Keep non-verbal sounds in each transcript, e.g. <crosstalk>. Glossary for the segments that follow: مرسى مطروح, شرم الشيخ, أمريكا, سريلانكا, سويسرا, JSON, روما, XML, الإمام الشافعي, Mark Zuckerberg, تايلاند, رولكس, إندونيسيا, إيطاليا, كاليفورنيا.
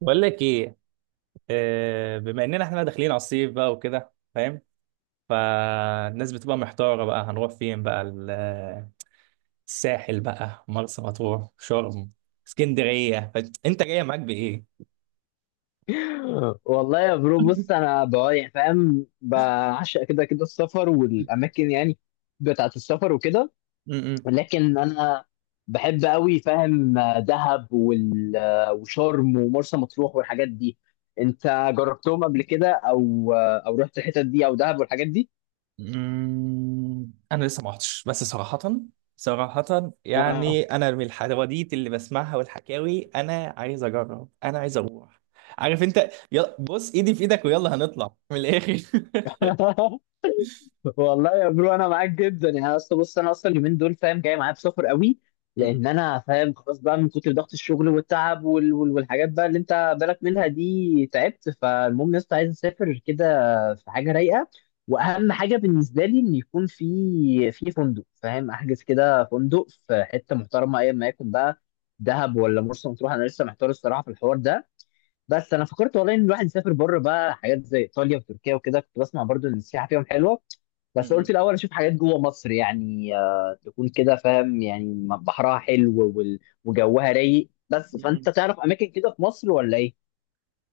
بقول لك ايه. بما اننا احنا داخلين على الصيف بقى وكده، فاهم؟ فالناس بتبقى محتارة بقى، هنروح فين بقى؟ الساحل بقى، مرسى مطروح، شرم، اسكندرية. انت جاية معاك بايه؟ والله يا برو، بص انا بقى يعني فاهم بعشق كده كده السفر والاماكن، يعني بتاعت السفر وكده. م-م. لكن انا بحب قوي فاهم دهب وشرم ومرسى مطروح والحاجات دي. انت جربتهم قبل كده او رحت الحتت دي او دهب والحاجات دي؟ م-م. انا لسه ما رحتش، بس صراحة آه. يعني انا من الحواديت اللي بسمعها والحكاوي، انا عايز اجرب، انا عايز اروح. عارف انت، يلا بص ايدي في ايدك ويلا هنطلع من الاخر. <laughs> والله يا برو انا معاك جدا، يعني اصل بص انا اصلا اليومين دول فاهم جاي معايا بسفر قوي، لان <laughs> انا فاهم خلاص بقى من كتر ضغط الشغل والتعب والحاجات بقى اللي انت بالك منها دي تعبت. فالمهم يا اسطى عايز اسافر كده، في حاجه رايقه. واهم حاجه بالنسبه لي ان يكون في فندق، فاهم، احجز كده فندق في حته محترمه ايا ما يكون بقى، دهب ولا مرسى مطروح، انا لسه محتار الصراحه في الحوار ده. بس انا فكرت والله ان الواحد يسافر بره بقى، حاجات زي ايطاليا وتركيا وكده، كنت بسمع برضو ان السياحه فيهم حلوه. بس قلت م-م. الاول اشوف حاجات جوه مصر، يعني تكون كده فاهم يعني بحرها حلو وجوها رايق. بس فانت م-م. تعرف اماكن كده في مصر ولا ايه؟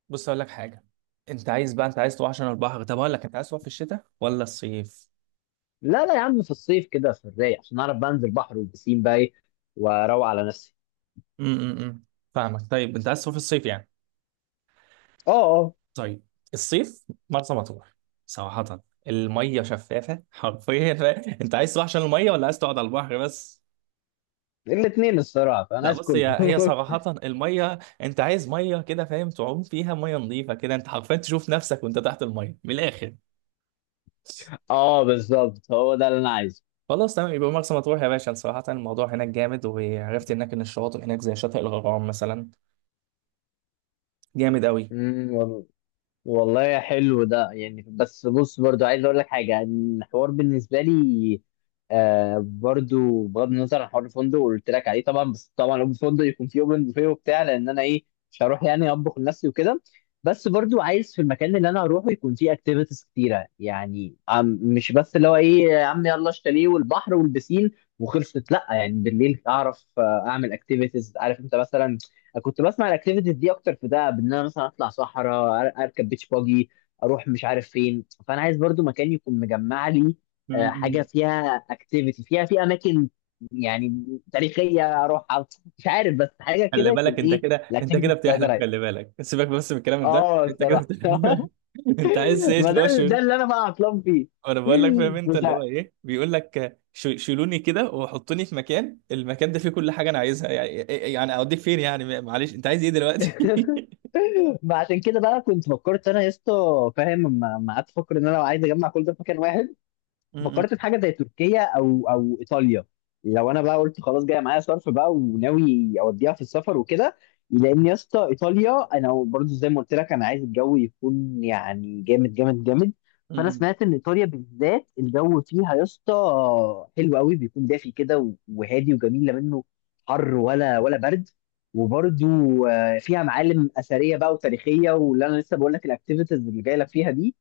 بص اقول لك حاجه. انت عايز تروح عشان البحر؟ طب اقول لك، انت عايز تروح في الشتاء ولا الصيف؟ لا لا يا عم، في الصيف كده في الرايق عشان اعرف بقى انزل بحر والبسين بقى إيه، واروق على نفسي. امم. فاهمك. طيب انت عايز تروح في الصيف يعني. اه اه. طيب. الصيف مرسى مطروح. صراحه الميه شفافه حرفيا. <laughs> انت عايز تروح عشان الميه، ولا عايز تقعد على البحر بس؟ الاثنين الصراحه، فانا لا عايز بص، هي كله. هي <laughs> صراحه الميه، انت عايز ميه كده فاهم، تعوم فيها، ميه نظيفه كده، انت حرفيا تشوف نفسك وانت تحت الميه من الاخر. اه بالظبط، هو ده اللي انا عايزه. خلاص تمام، يبقى مرسى مطروح يا باشا. صراحة الموضوع هناك جامد، وعرفت هناك إن الشواطئ هناك زي شاطئ الغرام مثلا. جامد قوي. والله، والله يا حلو ده يعني. بس بص برضو عايز اقول لك حاجه، الحوار بالنسبه لي برضو بغض النظر عن حوار الفندق اللي قلت لك عليه طبعا، بس طبعا الفندق يكون فيه اوبن بوفيه وبتاع، لان انا ايه، مش هروح يعني اطبخ لنفسي وكده. بس برضو عايز في المكان اللي انا هروحه يكون فيه اكتيفيتيز كتيره، يعني مش بس اللي هو ايه يا عم يلا الشاليه والبحر والبسين وخلصت، لا يعني بالليل اعرف اعمل اكتيفيتيز، عارف انت، مثلا كنت بسمع الاكتيفيتيز دي اكتر في دهب، ان انا مثلا اطلع صحراء اركب بيتش باجي، اروح مش عارف فين. فانا عايز برضو مكان يكون مجمع لي حاجه م-م. فيها اكتيفيتي، فيها في اماكن يعني تاريخيه اروح، مش عارف، بس حاجه خلي كده يكون بالك، انت ايه. كده انت الاكتيفيتي كده بتاعتي بتحلم. رايقه، خلي بالك، سيبك بس من الكلام ده، اه انت كده الصراحه. <laughs> بتحلم. <laughs> انت عايز تعيش ما اللي ده هو ده شيل. اللي انا بقى عطلان فيه. وانا بقول لك <laughs> فاهم انت، مش اللي هو ع- ايه، بيقول لك شيلوني كده وحطوني في مكان، المكان ده فيه كل حاجه انا عايزها يعني. يعني اوديك فين يعني، معلش انت عايز ايه دلوقتي؟ <laughs> ما عشان كده بقى كنت فكرت انا يا اسطى، فاهم لما قعدت افكر ان انا لو عايز اجمع كل ده في مكان واحد، م-م. فكرت في حاجه زي تركيا او ايطاليا. لو انا بقى قلت خلاص، جاي معايا صرف بقى وناوي اوديها في السفر وكده. لان يا اسطى ايطاليا انا برضو زي ما قلت لك، انا عايز الجو يكون يعني جامد جامد جامد. فانا م-م. سمعت ان ايطاليا بالذات الجو فيها يا اسطى حلو قوي، بيكون دافي كده وهادي وجميل، لا منه حر ولا برد. وبرضو فيها معالم اثريه بقى وتاريخيه، واللي انا لسه بقول لك الاكتيفيتيز اللي جايه لك فيها دي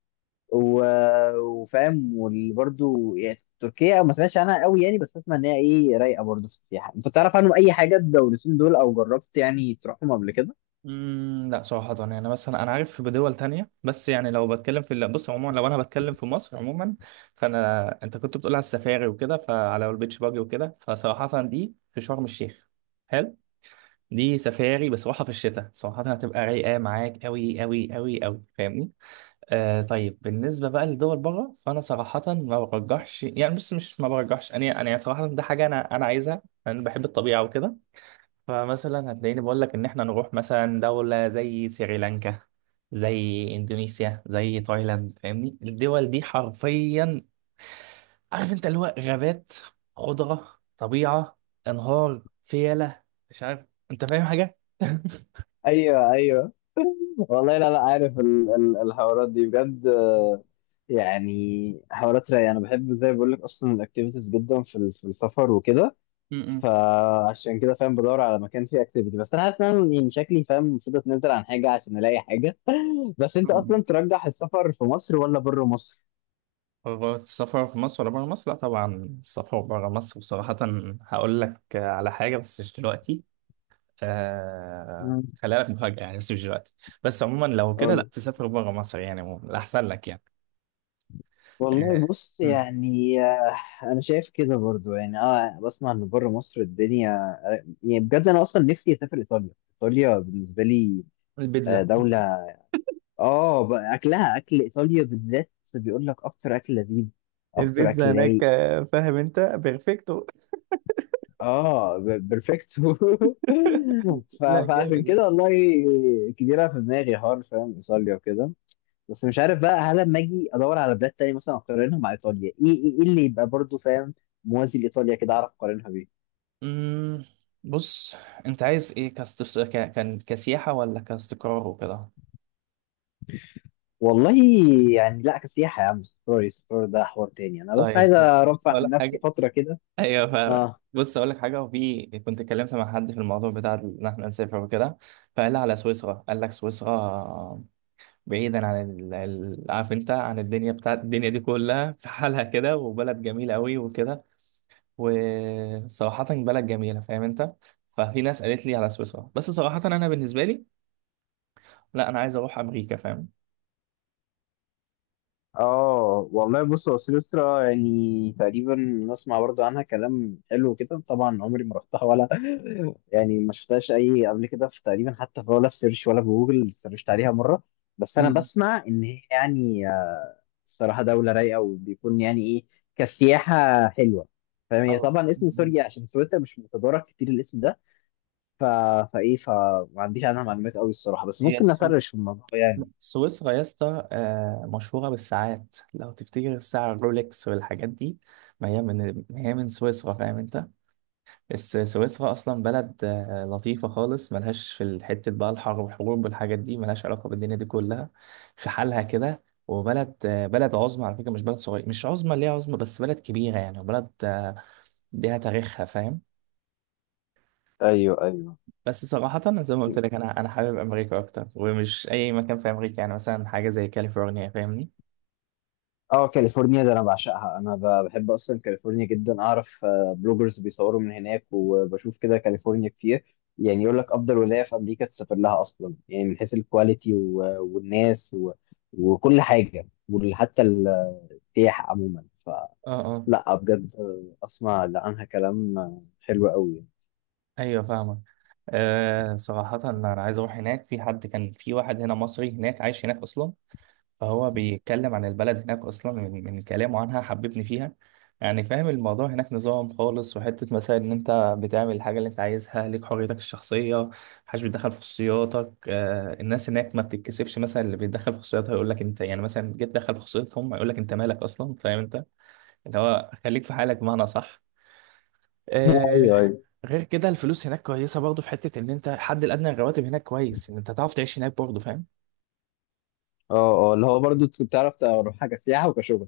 وفاهم. وبرده يعني تركيا ما سمعتش عنها قوي يعني، بس اسمع ان هي ايه رايقه برضه في السياحه. انت تعرف عنهم اي حاجه الدولتين دول، او جربت يعني تروحهم قبل كده؟ مم، لا صراحة يعني، مثلا أنا عارف بدول تانية، بس يعني لو بتكلم في بص عموما، لو أنا بتكلم في مصر عموما، أنت كنت بتقول على السفاري وكده، فعلى البيتش باجي وكده، فصراحة دي في شرم الشيخ. حلو. دي سفاري بس راحة، في الشتاء صراحة هتبقى رايقة معاك أوي أوي أوي أوي، فاهمني؟ آه، طيب بالنسبة بقى لدول بره، فأنا صراحة ما برجحش يعني، بص مش ما برجحش، أنا صراحة ده حاجة أنا عايزها. أنا بحب الطبيعة وكده. فمثلا هتلاقيني بقول لك ان احنا نروح مثلا دولة زي سريلانكا، زي اندونيسيا، زي تايلاند، فاهمني؟ الدول دي حرفيا، عارف انت، اللي هو غابات، خضرة، طبيعة، انهار، فيلة، مش عارف، انت فاهم حاجة؟ <laughs> ايوه ايوه. والله لا لا، عارف ال الحوارات دي بجد يعني حوارات رايقه. انا بحب زي ما بقول لك اصلا الاكتيفيتيز جدا في في السفر وكده، م- فعشان كده فاهم بدور على مكان فيه اكتيفيتي. بس انا عارف ان أنا يعني شكلي فاهم المفروض اتنزل عن حاجه عشان الاقي حاجه. بس انت م. اصلا ترجح السفر في مصر ولا بره مصر؟ قررت السفر في مصر ولا بره مصر؟ لا طبعا، السفر بره مصر. بصراحة هقول لك على حاجة بس مش دلوقتي، آه خليها لك مفاجأة يعني، بس مش دلوقتي. بس عموما لو كده، لا قول. تسافر بره مصر يعني، عموما الأحسن لك يعني. آه. والله بص مم. يعني انا شايف كده برضو يعني، اه بسمع ان بره مصر الدنيا يعني بجد. انا اصلا نفسي اسافر ايطاليا، ايطاليا بالنسبه لي البيتزا. دوله، اه اكلها، اكل ايطاليا بالذات بيقول لك اكتر اكل لذيذ، اكتر البيتزا اكل هناك رايق. فاهم انت، بيرفكتو. اه بيرفكتو. <laughs> <laughs> لا فعشان جامد يا كده اسطى. والله كبيره في دماغي، حوار فاهم ايطاليا وكده. بس مش عارف بقى هل لما اجي ادور على بلاد تانية مثلا اقارنها مع ايطاليا، ايه ايه إيه اللي يبقى برضو فاهم موازي لايطاليا كده اعرف اقارنها بيه. مم. بص أنت عايز إيه كاست... ك... كان كسياحة ولا كاستقرار وكده؟ والله يعني لا كسياحه يا عم، سفري سفر ده حوار تاني، انا بس طيب عايز بس بص ارفع أقول عن لك نفسي حاجة. فتره كده. أيوه فاهم. اه بص أقول لك حاجة، وفي كنت اتكلمت مع حد في الموضوع بتاع إن إحنا نسافر وكده، فقال لي على سويسرا. قال لك سويسرا؟ بعيدا عن عارف انت، عن الدنيا بتاعت الدنيا دي كلها، في حالها كده، وبلد جميلة قوي وكده، وصراحة بلد جميلة فاهم انت. ففي ناس قالت لي على سويسرا، بس صراحة انا بالنسبة لي لا، انا عايز اروح امريكا فاهم. اه. والله بص هو سويسرا يعني تقريبا نسمع برضو عنها كلام حلو كده. طبعا عمري ما رحتها، ولا يعني ما شفتهاش اي قبل كده، في تقريبا حتى في ولا في سيرش ولا في جوجل سيرشت عليها مره. بس انا مم. بسمع ان هي يعني الصراحه دوله رايقه، وبيكون يعني ايه كسياحه حلوه فاهم. هي أو- طبعا اسم مم. سوريا عشان سويسرا مش متدارك كتير الاسم ده. ف... فايه، فما عنديش عنها معلومات قوي الصراحه، بس هي ممكن نفرش في الموضوع يعني. سويسرا يا اسطى مشهورة بالساعات، لو تفتكر الساعة الرولكس والحاجات دي، ما هي من سويسرا، فاهم انت. سويسرا أصلا بلد لطيفة خالص، ملهاش في الحتة بقى الحرب والحروب والحاجات دي، ملهاش علاقة بالدنيا دي كلها، في حالها كده. وبلد بلد عظمى على فكرة، مش بلد صغير، مش عظمى ليها عظمى، بس بلد كبيرة يعني، وبلد ليها تاريخها، فاهم. ايوه ايوه. بس صراحة زي ما قلت لك، أنا حابب أمريكا أكتر، ومش أي مكان في أمريكا يعني، مثلا حاجة زي كاليفورنيا، فاهمني؟ اه كاليفورنيا ده انا بعشقها. انا بحب اصلا كاليفورنيا جدا. اعرف بلوجرز بيصوروا من هناك، وبشوف كده كاليفورنيا كتير، يعني يقول لك افضل ولايه في امريكا تسافر لها اصلا، يعني من حيث الكواليتي والناس وكل حاجه، وحتى السياحه عموما. اه اه. فلا بجد اسمع عنها كلام حلو قوي. ايوه فاهمك. آه صراحة أنا عايز أروح هناك، في حد كان في واحد هنا مصري هناك عايش هناك أصلا. فهو بيتكلم عن البلد هناك اصلا، من كلامه عنها حببني فيها يعني. فاهم، الموضوع هناك نظام خالص، وحته مثلا ان انت بتعمل الحاجه اللي انت عايزها، ليك حريتك الشخصيه، محدش بيتدخل في خصوصياتك. آه، الناس هناك ما بتتكسفش، مثلا اللي بيتدخل في خصوصياتها يقول لك انت يعني مثلا جيت تدخل في خصوصيتهم، يقول لك انت مالك اصلا، فاهم انت، اللي هو خليك في حالك بمعنى، صح؟ ايوه آه. ايوه. غير كده، الفلوس هناك كويسه برضه، في حته ان انت الحد الادنى للرواتب هناك كويس، ان انت تعرف تعيش هناك برضه، فاهم. اه اه، اللي هو برضو كنت تعرف تروح حاجه سياحه وكشغل،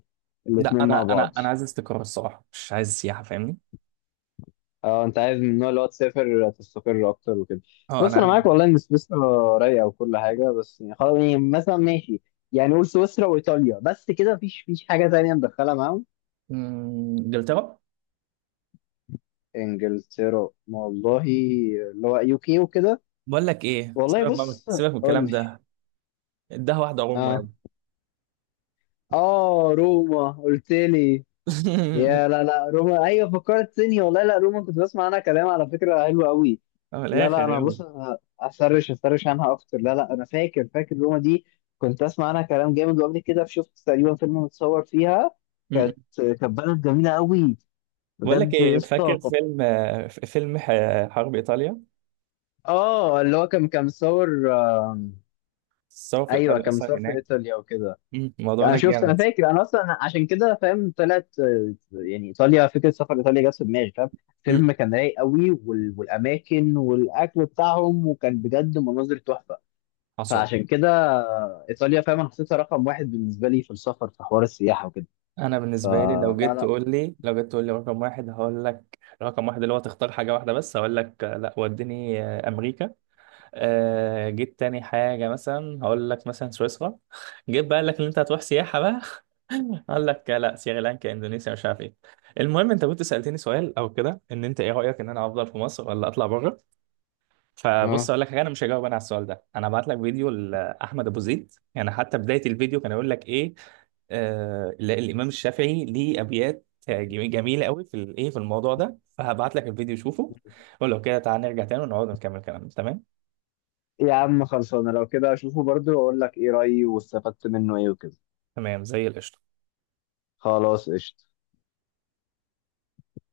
لا الاتنين مع انا انا بعض. انا عايز استقرار الصراحه، مش عايز سياحه فاهمني. اه انت عايز من النوع اللي هو تسافر تستقر اكتر وكده. اه انا بص انا عارف. معاك والله ان سويسرا رايقه وكل حاجه، بس يعني خلاص يعني مثلا ماشي، يعني قول سويسرا وايطاليا بس كده، مفيش حاجه تانية ندخلها معاهم؟ مم، انجلترا. انجلترا؟ والله، اللي هو UK وكده. بقول لك ايه، والله سيبك بقى بص، سيبك من قول الكلام لي. ده. اداها واحده روما اه. يابا. اه روما قلت لي؟ يا <laughs> لا لا روما، ايوه فكرتني والله، لا روما كنت بسمع عنها كلام على فكره حلو قوي. اه، من لا لا الاخر انا يابا. بص، انا اسرش، اسرش عنها اكتر. لا لا انا فاكر، فاكر روما دي، كنت اسمع عنها كلام جامد. وقبل كده شفت تقريبا فيلم متصور فيها. مم. كانت بلد جميله قوي بقول بجد لك يا ايه، اسطى، فاكر كانت- فيلم فيلم حرب ايطاليا، اه اللي هو كان مصور الثوره في ايوه ايطاليا كان اصلا مصور في هناك؟ ايطاليا وكده. مم. الموضوع انا هناك شفت، انا جامد. فاكر، انا اصلا عشان كده فاهم طلعت يعني ايطاليا، فكره سفر ايطاليا جت في دماغي فاهم. مم. فيلم كان رايق قوي والاماكن والاكل بتاعهم، وكان بجد مناظر تحفه. حصل. فعشان كده ايطاليا فاهم، انا حطيتها رقم واحد بالنسبه لي في السفر في حوار السياحه وكده. انا بالنسبه لي لو فلا جيت لا. تقول لي، رقم واحد، هقول لك رقم واحد اللي هو تختار حاجه واحده بس، هقول لك لا وديني امريكا. آه جيت تاني حاجة مثلا، هقول لك مثلا سويسرا. <laughs> جيت بقى لك ان انت هتروح سياحة بقى، <laughs> اقول لك لا سريلانكا اندونيسيا، مش عارف ايه. المهم انت كنت سألتني سؤال او كده، ان انت ايه رأيك ان انا افضل في مصر ولا اطلع بره؟ فبص اه اقول لك حاجة، انا مش هجاوب انا على السؤال ده، انا هبعت لك فيديو لاحمد ابو زيد، يعني حتى بداية الفيديو كان يقول لك ايه، آه لا، الامام الشافعي ليه ابيات جميلة قوي في الايه في الموضوع ده، فهبعت لك الفيديو شوفه، ولو كده تعالى نرجع تاني ونقعد نكمل كلامنا، تمام؟ يا عم خلصانه، لو كده اشوفه برضو واقول لك ايه رايي، واستفدت منه ايه وكده. تمام زي القشطة. خلاص قشطه.